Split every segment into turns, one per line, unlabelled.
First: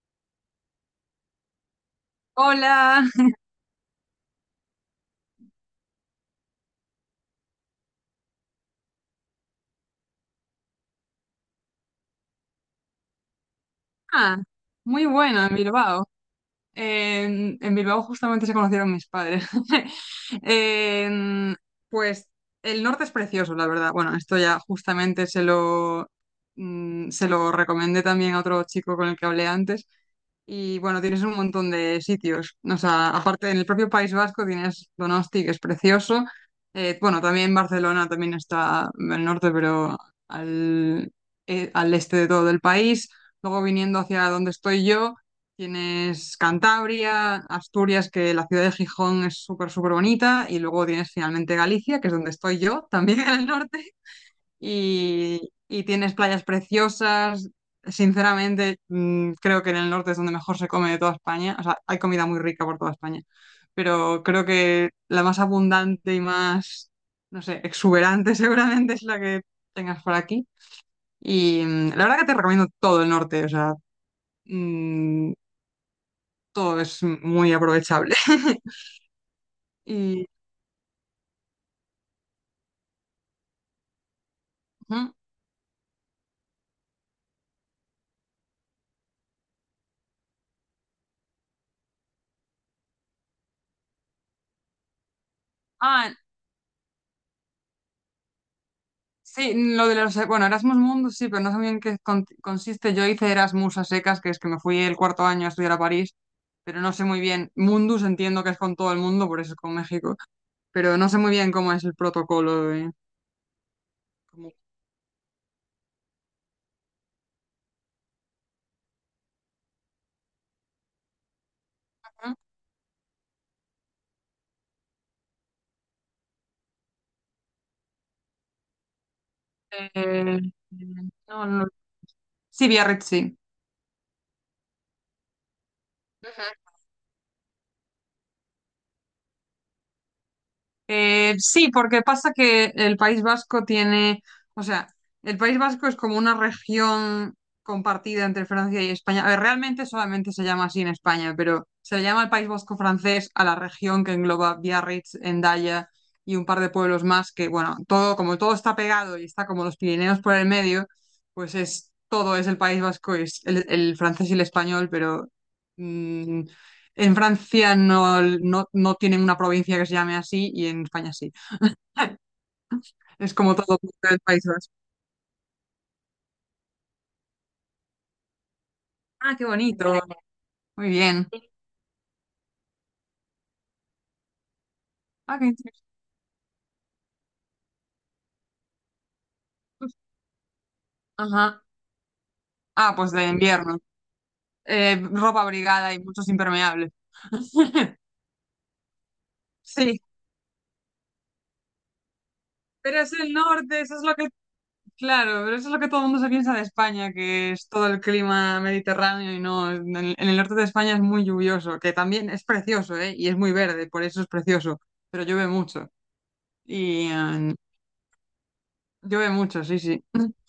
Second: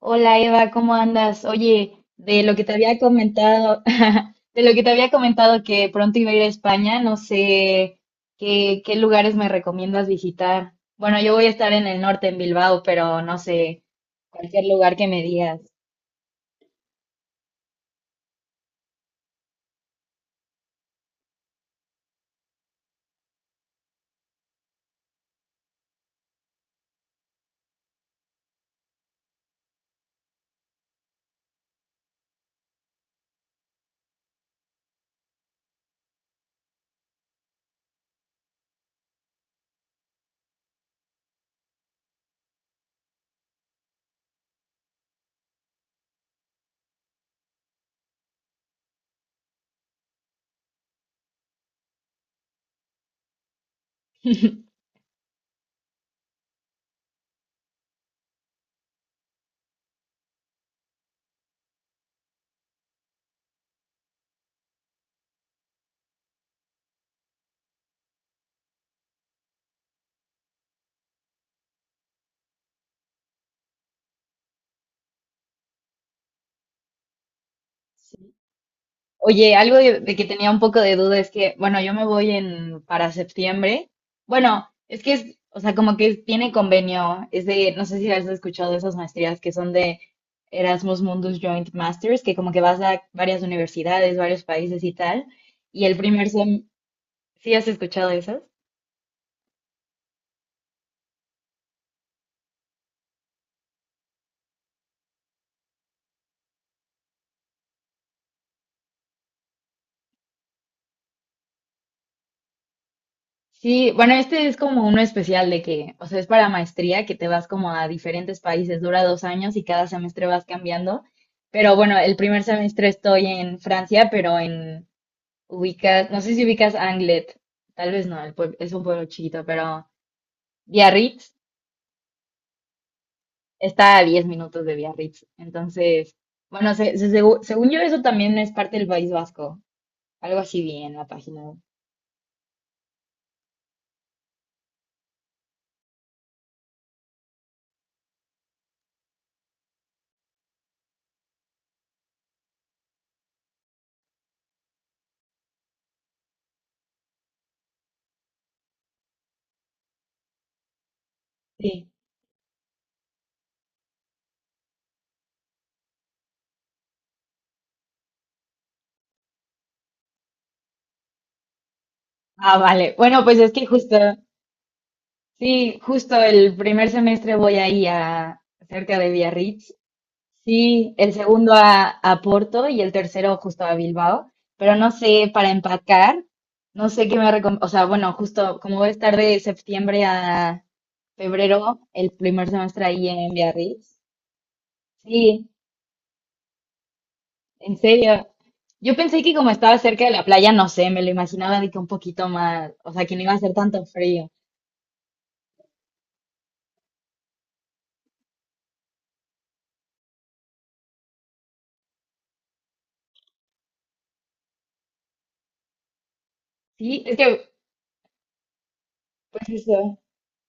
Hola Eva, ¿cómo andas? Oye, de lo que te había
Hola.
comentado, de lo que te había comentado que pronto iba a ir a España, no sé qué, qué lugares me recomiendas visitar. Bueno, yo voy a estar en el norte, en Bilbao, pero no sé,
Ah,
cualquier lugar
muy
que me
bueno, en
digas.
Bilbao. En Bilbao justamente se conocieron mis padres. En- pues el norte es precioso, la verdad. Bueno, esto ya justamente se lo recomendé también a otro chico con el que hablé antes. Y bueno, tienes un montón de sitios. O sea, aparte en el propio País Vasco tienes Donosti, que es precioso. Bueno, también Barcelona también está en el norte, pero al, al este de todo el país. Luego viniendo hacia donde estoy yo, tienes Cantabria, Asturias, que la ciudad de Gijón es súper, súper bonita. Y luego tienes finalmente Galicia, que es donde estoy yo, también en el norte y, y tienes playas preciosas. Sinceramente, creo que en el norte es donde mejor se come de toda España. O sea, hay comida muy rica por toda España, pero creo que la más abundante y más, no sé, exuberante seguramente es la que tengas por aquí. Y la verdad que te recomiendo todo el norte, o sea, mm, todo es muy aprovechable.
Oye, algo de que
Y,
tenía un poco de duda es que, bueno, yo me voy en para septiembre. Bueno, es que
ujú.
es, o sea, como que tiene convenio, es de, no sé si has escuchado esas maestrías que son de Erasmus Mundus Joint Masters, que como que vas a varias universidades, varios países y tal. Y el
Ah,
primer sem, ¿sí has escuchado esas?
sí, lo de los, bueno, Erasmus Mundus sí, pero no sé muy bien qué consiste. Yo hice Erasmus a secas, que es que me fui el cuarto año a estudiar a París, pero no sé muy bien. Mundus entiendo que es con todo el mundo, por eso es con México, pero no sé muy bien cómo es el protocolo de...
Sí, bueno, este
como-
es como uno especial de que, o sea, es para maestría, que te vas como a diferentes países, dura dos años y cada semestre vas cambiando. Pero bueno, el primer semestre estoy en Francia, pero en ubicas, no sé si ubicas Anglet, tal vez no, el es un pueblo chiquito, pero
Eh, eh,
Biarritz
no, no. Sí, Biarritz, sí.
está a 10 minutos de Biarritz. Entonces, bueno, según yo eso también es parte del País Vasco, algo así vi en la página.
Sí, porque pasa que el País Vasco tiene, o sea, el País Vasco es como una región compartida entre Francia y España. A ver, realmente solamente se llama así en España, pero se le llama el País Vasco francés a la región que engloba Biarritz, Endaya y un par de pueblos más que, bueno, todo, como todo está pegado y está como los Pirineos por el medio, pues
Sí.
es todo es el País Vasco, es el francés y el español, pero mm, en Francia no tienen una provincia que se llame así y en España sí.
Ah, vale. Bueno,
Es
pues es
como
que
todo
justo...
el País Vasco.
Sí, justo el primer semestre voy ahí a cerca de
Ah, qué
Biarritz.
bonito. Muy
Sí, el
bien.
segundo a Porto y el tercero justo a Bilbao. Pero no sé
Ah, qué
para
interesante.
empacar, no sé qué me recomiendo. O sea, bueno, justo como voy a estar de septiembre a
Ajá.
febrero, el primer semestre
Ah,
ahí
pues de
en
invierno.
Biarritz.
Ropa
Sí,
abrigada y muchos impermeables.
en serio. Yo pensé que como estaba
Sí,
cerca de la playa, no sé, me lo imaginaba de que un poquito más, o
pero
sea,
es
que no iba
el
a hacer
norte,
tanto
eso es lo que,
frío.
claro, pero eso es lo que todo el mundo se piensa de España, que es todo el clima mediterráneo y no, en en el norte de España es muy lluvioso, que también es precioso, ¿eh? Y es muy verde, por eso es precioso, pero llueve mucho.
Sí,
Y,
es que,
eh, Llueve
pues
mucho, sí,
eso.
sí.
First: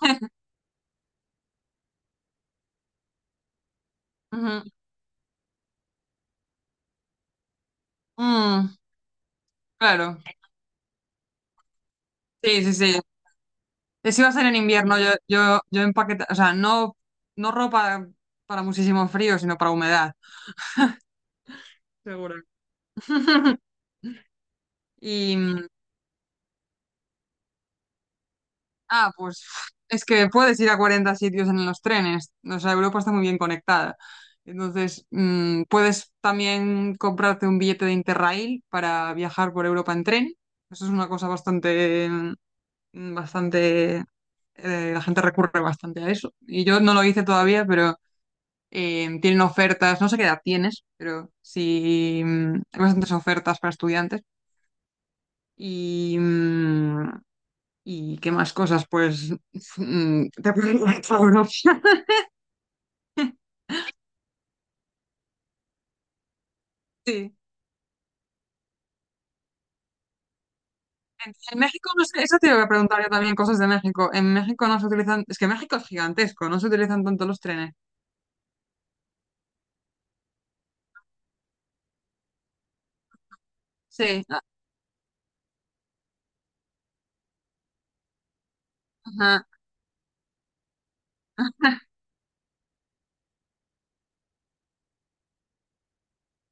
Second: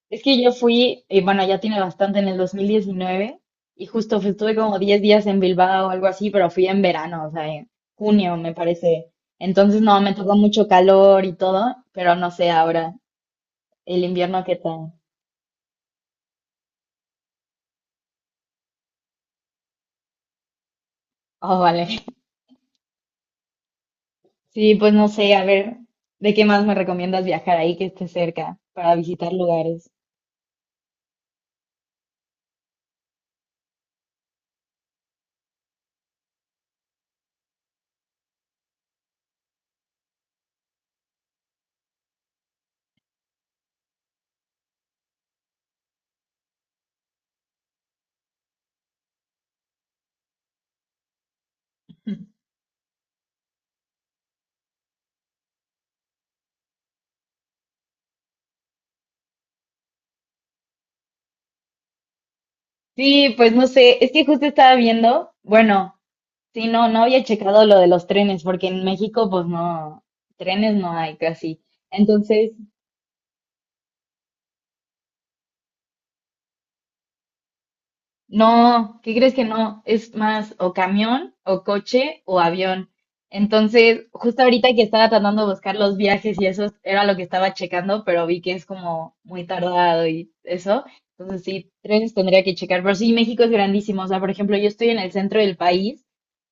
Es que yo fui, bueno, ya tiene bastante, en el 2019, y justo estuve
Ujú.
como 10 días en Bilbao o algo así, pero fui en verano, o sea, en junio, me
Mm,
parece. Entonces, no, me
claro,
tocó mucho calor y todo, pero no sé
sí, sí,
ahora,
sí.
el
Si va a
invierno
ser
qué
en
tal.
invierno, yo empaqueta, o sea, no, no ropa para muchísimo frío, sino para humedad.
Oh, vale.
Seguro.
Sí, pues no sé,
Y,
a
mm,
ver, ¿de qué más me recomiendas viajar ahí que esté cerca para
ah,
visitar
pues
lugares?
es que puedes ir a 40 sitios en los trenes. O sea, Europa está muy bien conectada. Entonces, puedes también comprarte un billete de Interrail para viajar por Europa en tren. Eso es una cosa bastante, la gente recurre bastante a eso. Y yo no lo hice todavía, pero tienen ofertas, no sé qué edad tienes, pero sí, hay bastantes ofertas para estudiantes. Y, mm, ¿Y qué más cosas? Pues te pueden ir a Europa.
Sí, pues no sé, es que justo estaba viendo, bueno. Sí, no, no había
Sí.
checado lo de los trenes, porque en México, pues no, trenes no hay
En
casi.
México, no sé, eso te
Entonces,
iba a preguntar yo también, cosas de México. En México no se utilizan, es que México es gigantesco, no se utilizan tanto los trenes.
no, ¿qué crees que no? Es más o camión, o coche, o avión. Entonces,
Sí,
justo ahorita que estaba tratando de buscar los viajes y eso era lo que estaba checando, pero vi que es como muy
ajá.
tardado y eso. Entonces, sí, trenes tendría que checar. Pero sí, México es grandísimo. O sea, por ejemplo, yo estoy en el centro del país,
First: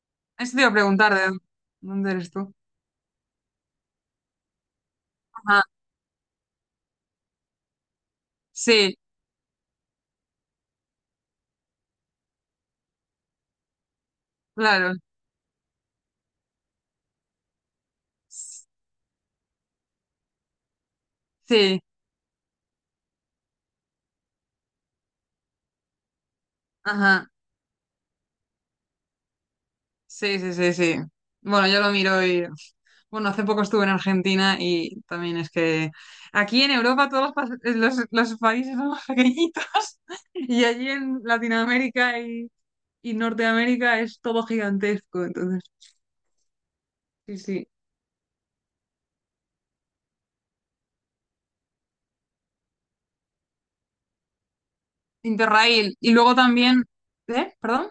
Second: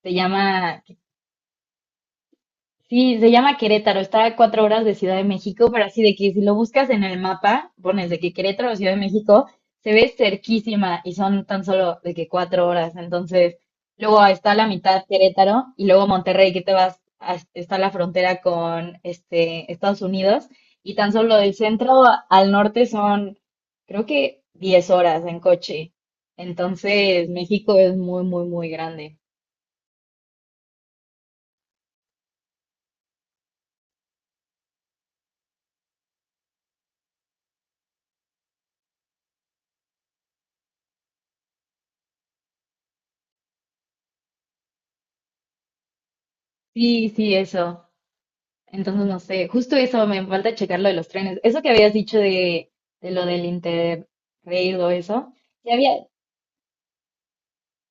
se
Eso te iba a
llama.
preguntar, ¿de dónde eres tú?
Sí, se llama Querétaro, está a 4 horas de Ciudad de
Ajá.
México, pero así de que si lo buscas en el mapa, pones de que Querétaro, Ciudad
Sí,
de México, se ve cerquísima y son tan solo de que 4 horas. Entonces, luego está la
claro,
mitad Querétaro y luego Monterrey, que te vas, está la frontera con este, Estados Unidos y tan solo del
sí,
centro al norte son, creo que 10 horas en coche. Entonces,
ajá,
México es muy, muy, muy grande.
sí, sí, sí, sí. Bueno, yo lo miro y, bueno, hace poco estuve en Argentina y también es que aquí en Europa todos los países son más pequeñitos y allí en Latinoamérica y Norteamérica es todo gigantesco, entonces,
Sí, sí,
sí, sí.
eso. Entonces, no sé, justo eso, me falta checar lo de los trenes. Eso que habías dicho de lo del Interrail o eso, ya
Interrail.
había,
Y luego también, ¿eh? ¿Perdón?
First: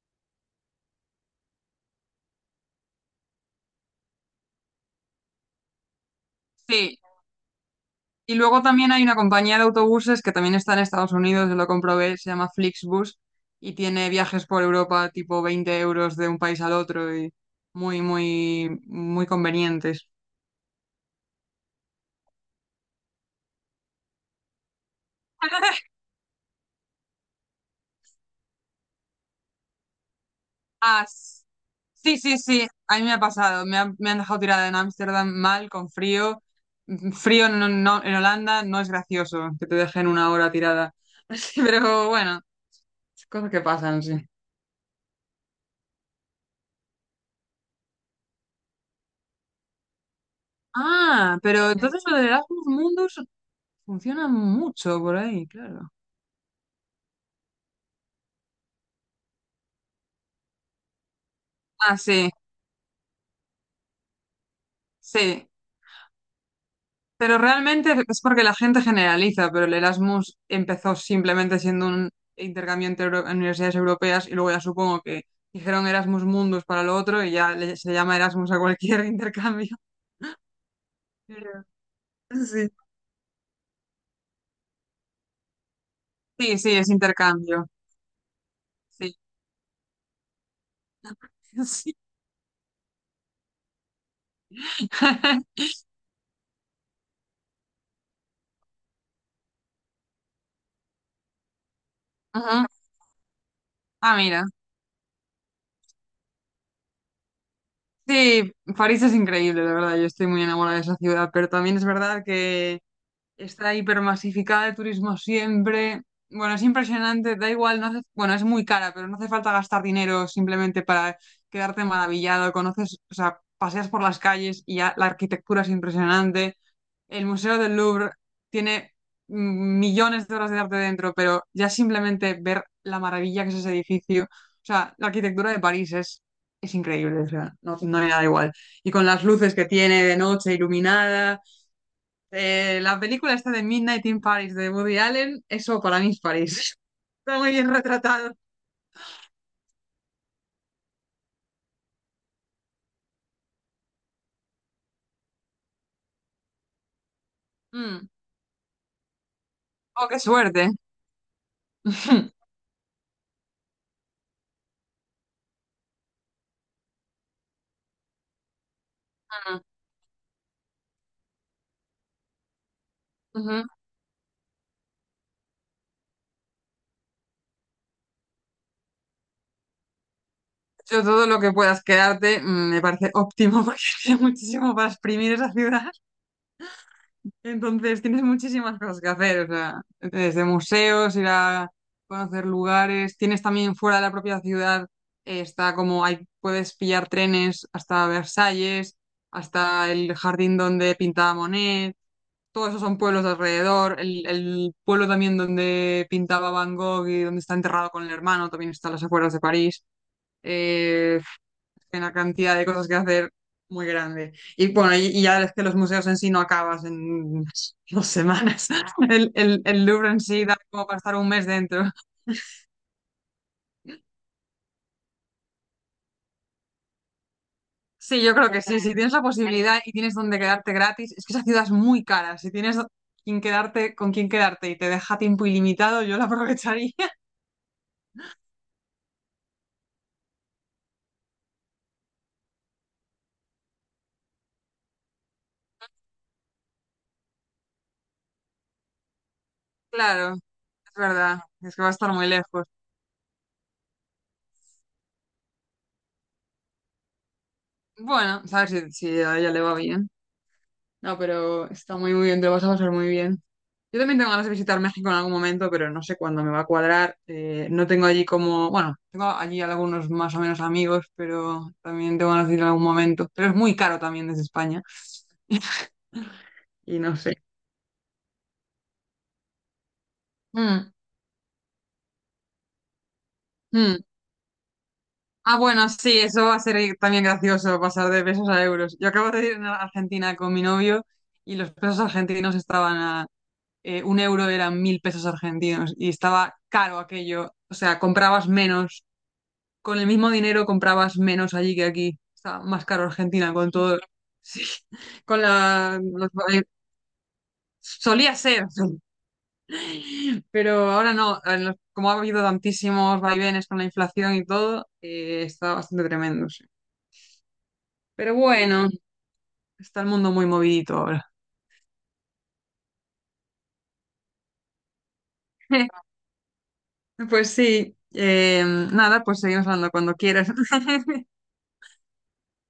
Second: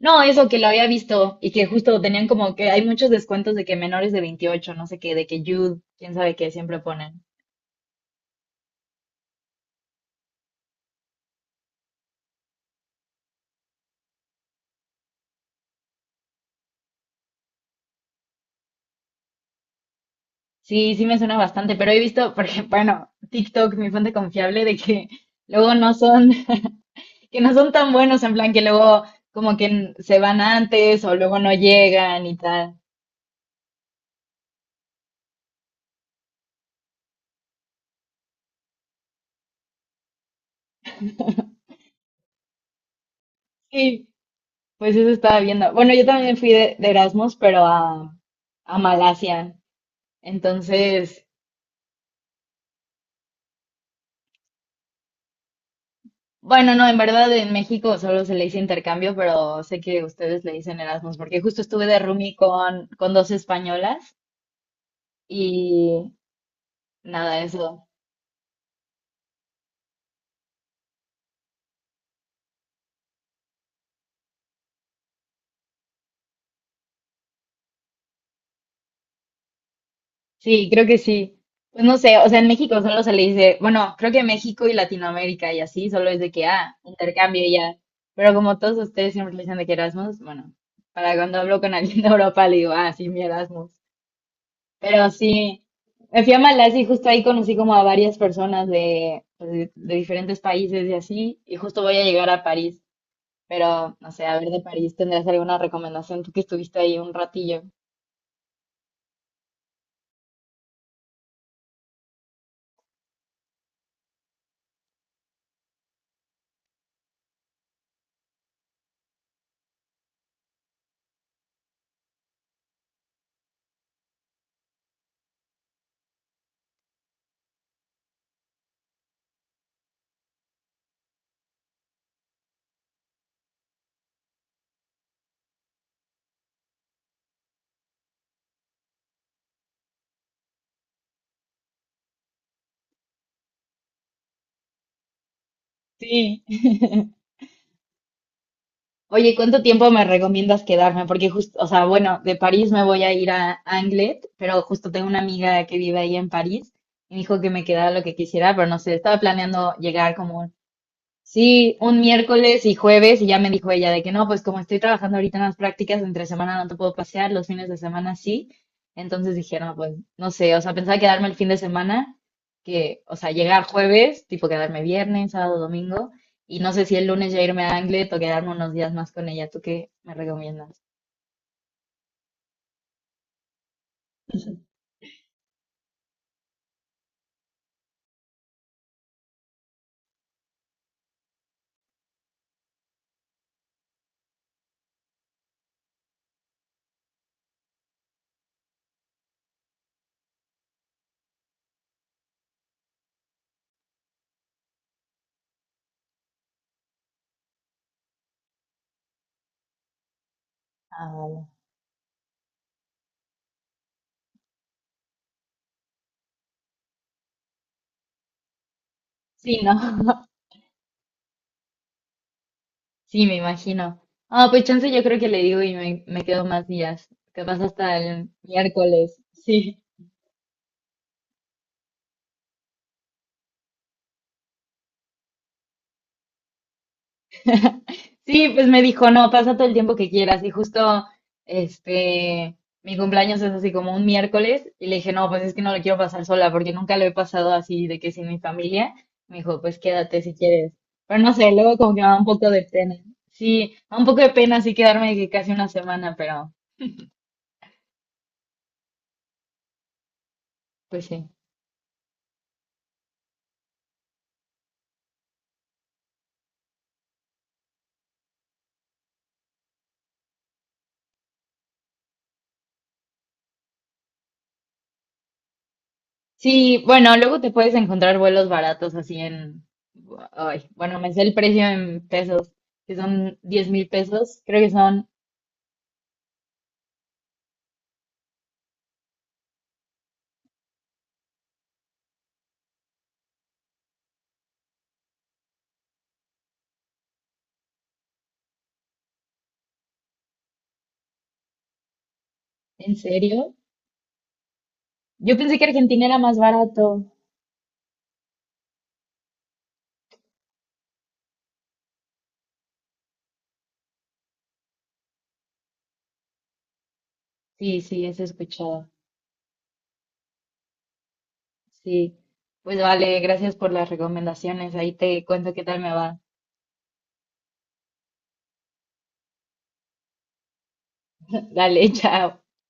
no, eso que lo había visto y que justo tenían como que hay muchos descuentos de que menores de 28 no sé qué, de que Youth, quién sabe qué, siempre
Sí,
ponen.
y luego también hay una compañía de autobuses que también está en Estados Unidos, yo lo comprobé, se llama Flixbus y tiene viajes por Europa tipo 20 euros de un país al otro y muy, muy, muy convenientes.
Sí, sí me suena bastante, pero he visto, porque, bueno, TikTok, mi fuente confiable, de que luego no son, que no son tan buenos, en plan que luego como que se van
Ah,
antes o luego
s-
no
sí,
llegan y
sí, sí,
tal.
a mí me ha pasado, me han dejado tirada en Ámsterdam mal, con frío. Frío en Holanda no es gracioso que te dejen una hora tirada. Pero bueno, cosas que pasan,
Sí.
sí.
Pues eso estaba viendo. Bueno, yo también fui de Erasmus, pero a Malasia. Entonces,
Ah, pero entonces lo de Erasmus Mundus funciona mucho por ahí, claro.
bueno, no, en verdad en México solo se le dice intercambio, pero sé que ustedes le dicen Erasmus, porque justo estuve
Ah,
de
sí,
roomie con dos españolas
sí.
y
Pero
nada, eso.
realmente es porque la gente generaliza, pero el Erasmus empezó simplemente siendo un intercambio entre universidades europeas y luego ya supongo que dijeron Erasmus Mundus para lo otro y ya se llama Erasmus a cualquier intercambio.
Sí, creo que sí.
Pero-
Pues no sé, o sea, en
sí.
México solo se le dice, bueno, creo que México y Latinoamérica y así, solo es de que,
Sí, sí,
ah,
es
intercambio y
intercambio.
ya. Pero como todos ustedes
Sí.
siempre le dicen de que Erasmus, bueno, para cuando hablo con
Sí.
alguien de Europa le digo, ah, sí, mi Erasmus. Pero sí, me fui a Malasia y justo ahí conocí como a varias personas de, pues, de diferentes países y así, y justo voy a llegar a
Ujú.
París, pero no
Ah,
sé, a
mira.
ver de París, ¿tendrás alguna recomendación tú que estuviste ahí un ratillo?
Sí, París es increíble, la verdad. Yo estoy muy enamorada de esa ciudad, pero también es verdad que está hipermasificada de turismo siempre. Bueno, es impresionante, da igual, no hace- bueno, es muy cara, pero no hace falta gastar dinero simplemente para quedarte maravillado. Conoces, o sea, paseas por las calles y ya la arquitectura es impresionante. El Museo del Louvre tiene millones de horas de arte dentro, pero ya simplemente ver la maravilla que es ese edificio, o sea, la arquitectura de París es increíble, o sea, no, no hay nada igual. Y con las luces que tiene de noche iluminada la película esta de Midnight in Paris de Woody Allen, eso para mí es
Sí.
París. Está muy bien retratado.
Oye, ¿cuánto tiempo me recomiendas quedarme? Porque justo, o sea, bueno, de París me voy a ir a Anglet, pero justo tengo una amiga que vive ahí en París y me dijo que me quedara lo
Mm.
que quisiera, pero no sé, estaba planeando
Oh,
llegar
qué
como.
suerte.
Sí, un miércoles y jueves y ya me dijo ella de que no, pues como estoy trabajando ahorita en las prácticas, entre semana no te puedo pasear, los fines de semana sí. Entonces dije, no, pues no sé, o sea, pensaba quedarme el fin de semana, que, o sea, llegar
Ujú.
jueves, tipo quedarme viernes, sábado, domingo, y no sé si el lunes ya irme a Anglet o quedarme unos días más con ella. ¿Tú qué me recomiendas?
Yo todo lo que puedas quedarte me parece óptimo porque tiene muchísimo para exprimir esa ciudad. Entonces tienes muchísimas cosas que hacer, o sea, desde museos, ir a conocer lugares. Tienes también fuera de la propia ciudad, está como hay, puedes pillar trenes hasta Versalles, hasta el jardín donde pintaba Monet. Todos esos son pueblos de alrededor. El pueblo también donde pintaba Van Gogh y donde está enterrado con el hermano también está a las afueras de París.
Ah,
Eh,
vale.
una cantidad de cosas que hacer muy grande. Y bueno, y ya es que los museos en sí no acabas en dos semanas. El,
Sí,
el,
¿no?
el Louvre en sí da como para estar un mes dentro.
Sí, me imagino. Ah, pues chance yo creo que le digo y me quedo más días, capaz hasta
Sí,
el
yo creo que sí. Si tienes
miércoles.
la
Sí.
posibilidad y tienes donde quedarte gratis, es que esa ciudad es muy cara. Si tienes quien quedarte, con quien quedarte y te deja tiempo ilimitado, yo la aprovecharía.
Sí, pues me dijo, no, pasa todo el tiempo que quieras. Y justo, este, mi cumpleaños es así como un miércoles. Y le dije, no, pues es que no lo quiero pasar sola porque nunca lo he pasado así de que sin mi familia. Me dijo, pues quédate si
Claro. Es
quieres. Pero no
verdad,
sé, luego
es que va a
como que me
estar
da un
muy
poco de
lejos.
pena. Sí, me da un poco de pena así quedarme de que casi una semana, pero
Bueno, sabes si, si a ella le va bien.
pues
No,
sí.
pero está muy, muy bien, te lo vas a pasar muy bien. Yo también tengo ganas de visitar México en algún momento, pero no sé cuándo me va a cuadrar. No tengo allí como, bueno, tengo allí algunos más o menos amigos, pero también tengo ganas de ir en algún momento. Pero es muy caro también desde España.
Sí,
Y no
bueno,
sé.
luego te puedes encontrar vuelos baratos así en... Ay,
Mm,
bueno, me sé el precio en pesos, que son diez mil
mm.
pesos. Creo que son,
Ah, bueno, sí, eso va a ser también gracioso, pasar de pesos a euros. Yo acabo de ir a Argentina con mi novio y los pesos argentinos estaban a un euro eran 1000 pesos argentinos y estaba caro aquello. O sea, comprabas menos. Con el mismo dinero comprabas menos allí que aquí. Está más
¿en
caro
serio?
Argentina con todo. Sí,
Yo
con
pensé que
la.
Argentina era
los-
más
eh,
barato.
solía ser, sí. Pero ahora no. Como ha habido tantísimos vaivenes con la inflación y todo, está bastante tremendo, sí.
Sí, sí, eso he
Pero bueno,
escuchado.
está el mundo muy movidito ahora.
Sí. Pues vale, gracias por las recomendaciones. Ahí te cuento qué tal me va.
Pues sí. Nada, pues seguimos hablando cuando quieras.
Dale, chao.